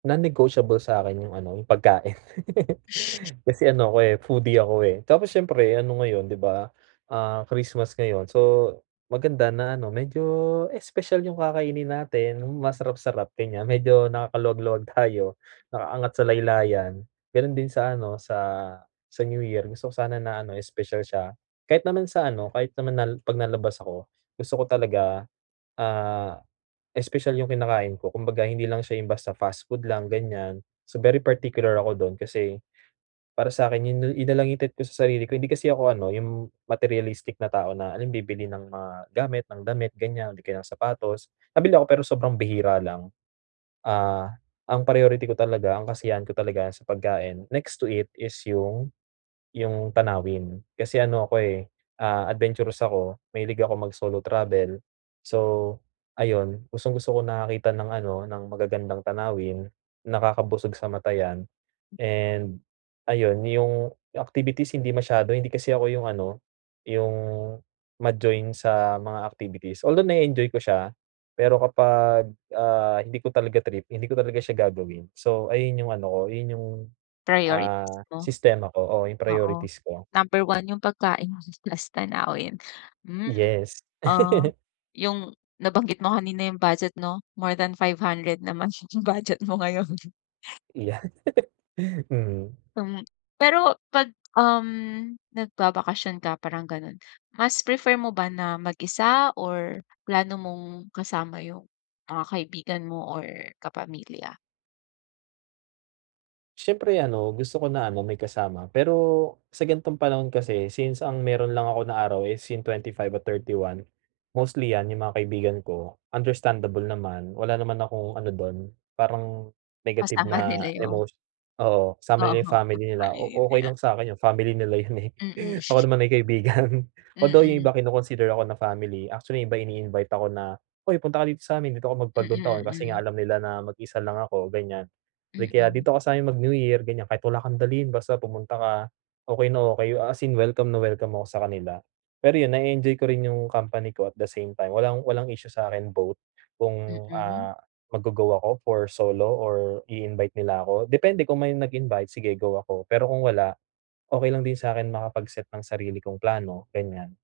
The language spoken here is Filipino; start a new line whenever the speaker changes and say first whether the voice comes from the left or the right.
right: Non-negotiable sa'kin yung ano, yung pagkain kasi ano ako, eh, foodie ako, eh, tapos siyempre ano ngayon, 'di ba, ah, Christmas ngayon, so maganda na ano, medyo espesyal yung kakainin natin, yung masarap-sarap, gan'yan. Medyo nakakaluwag-luwag tayo, nakaangat sa laylayan. Gano'n din sa ano, sa sa New Year, gusto ko sana na ano, espesyal siya. Kahit naman sa ano, kahit naman nal pag nalabas ako, gusto ko talaga, ah, espesyal yung kinakain ko kumbaga, hindi lang siya yung basta fast food lang, gan'yan. So very particular ako do'n kasi para sa'kin yun la yun na lang yung treat ko sa sarili ko, eh, hindi kasi ako ano, yung materialistic na tao na alam mo yun, bibili ng mga gamit, ng damit, gan'yan, o di kaya ng sapatos. Mabili ako pero sobrang bihira lang, ah, ang priority ko talaga, ang kasiyahan ko talaga sa pagkain. Next to it is yung yung tanawin, kasi ano ako, eh, ah, adventurous ako, mahilig ako mag-solo travel, so ayon, gustong-gusto ko nakakakita ng ano, ng magagandang tanawin, nakakabusog sa mata, 'yan.
left: [unintelligible]
right: And ayon, yung activities hindi masyado, hindi kasi ako yung ano, yung ma-join sa mga activities, although na-e-enjoy ko siya, pero kapag, ah, hindi ko talaga trip hindi ko talaga siya gagawin. So ayun yung ano ko, yun yung,
left: Priorities
right: ah,
left: mo?
right: sistema ko oo, yung
left: Oo,
right: priorities ko.
left: number 1 yung pagkain plus tanawin. Hmm,
right: Yes.
left: ah, yung nabanggit mo kanina yung budget 'no, more than 500 naman yung budget mo ngayon.
right: Yan. Mhm.
left: Hmm, pero pag, um, nagbabakasyon ka parang gano'n, mas prefer mo ba na mag-isa or plano mong kasama yung mga kaibigan mo or kapamilya?
right: Siyempre ano, gusto ko na ano may kasama, pero sa gan'tong panahon kasi since ang meron lang ako na araw is yung 25 at 31. Mostly yan yung mga kaibigan ko, understandable naman, wala naman akong ano do'n parang negative
left: Kasama
right: na
left: nila yung
right: emotio oo, sama nila yung
left: Oo, pag
right: family nila, o okey
left: pamilya.
right: lang sa'kin yun, family nila yun, eh,
left: Mm.
right: ako naman ay kaibigan. Although yung iba
left: Mm.
right: kino-consider ako na family, actually yung iba ini-invite ako na, "Uy, punta ka dito sa'min, dito ka
left: Mm,
right: mag-Bagong-Taon." kasi nga
left: mm.
right: alam nila na mag-isa lang ako, ganiyan. Like kaya,
left: Mm.
right: "Dito ka sa'min mag-New-Year," ganiyan, "kahit wala kang dalhin, basta pumunta ka." okey na okey yo as in welcome na welcome ako sa kanila. Pero yun na-e-enjoy ko rin yung company ko at the same time walang walang issue sa'kin both kung,
left: Mm?
right: ah, mag-go-go ako for solo or i-invite nila ako. Depende kung may nag-invite, sige go ako, pero kung wala, okey lang din sa'kin makapag-set ng sarili kong plano, ganiyan.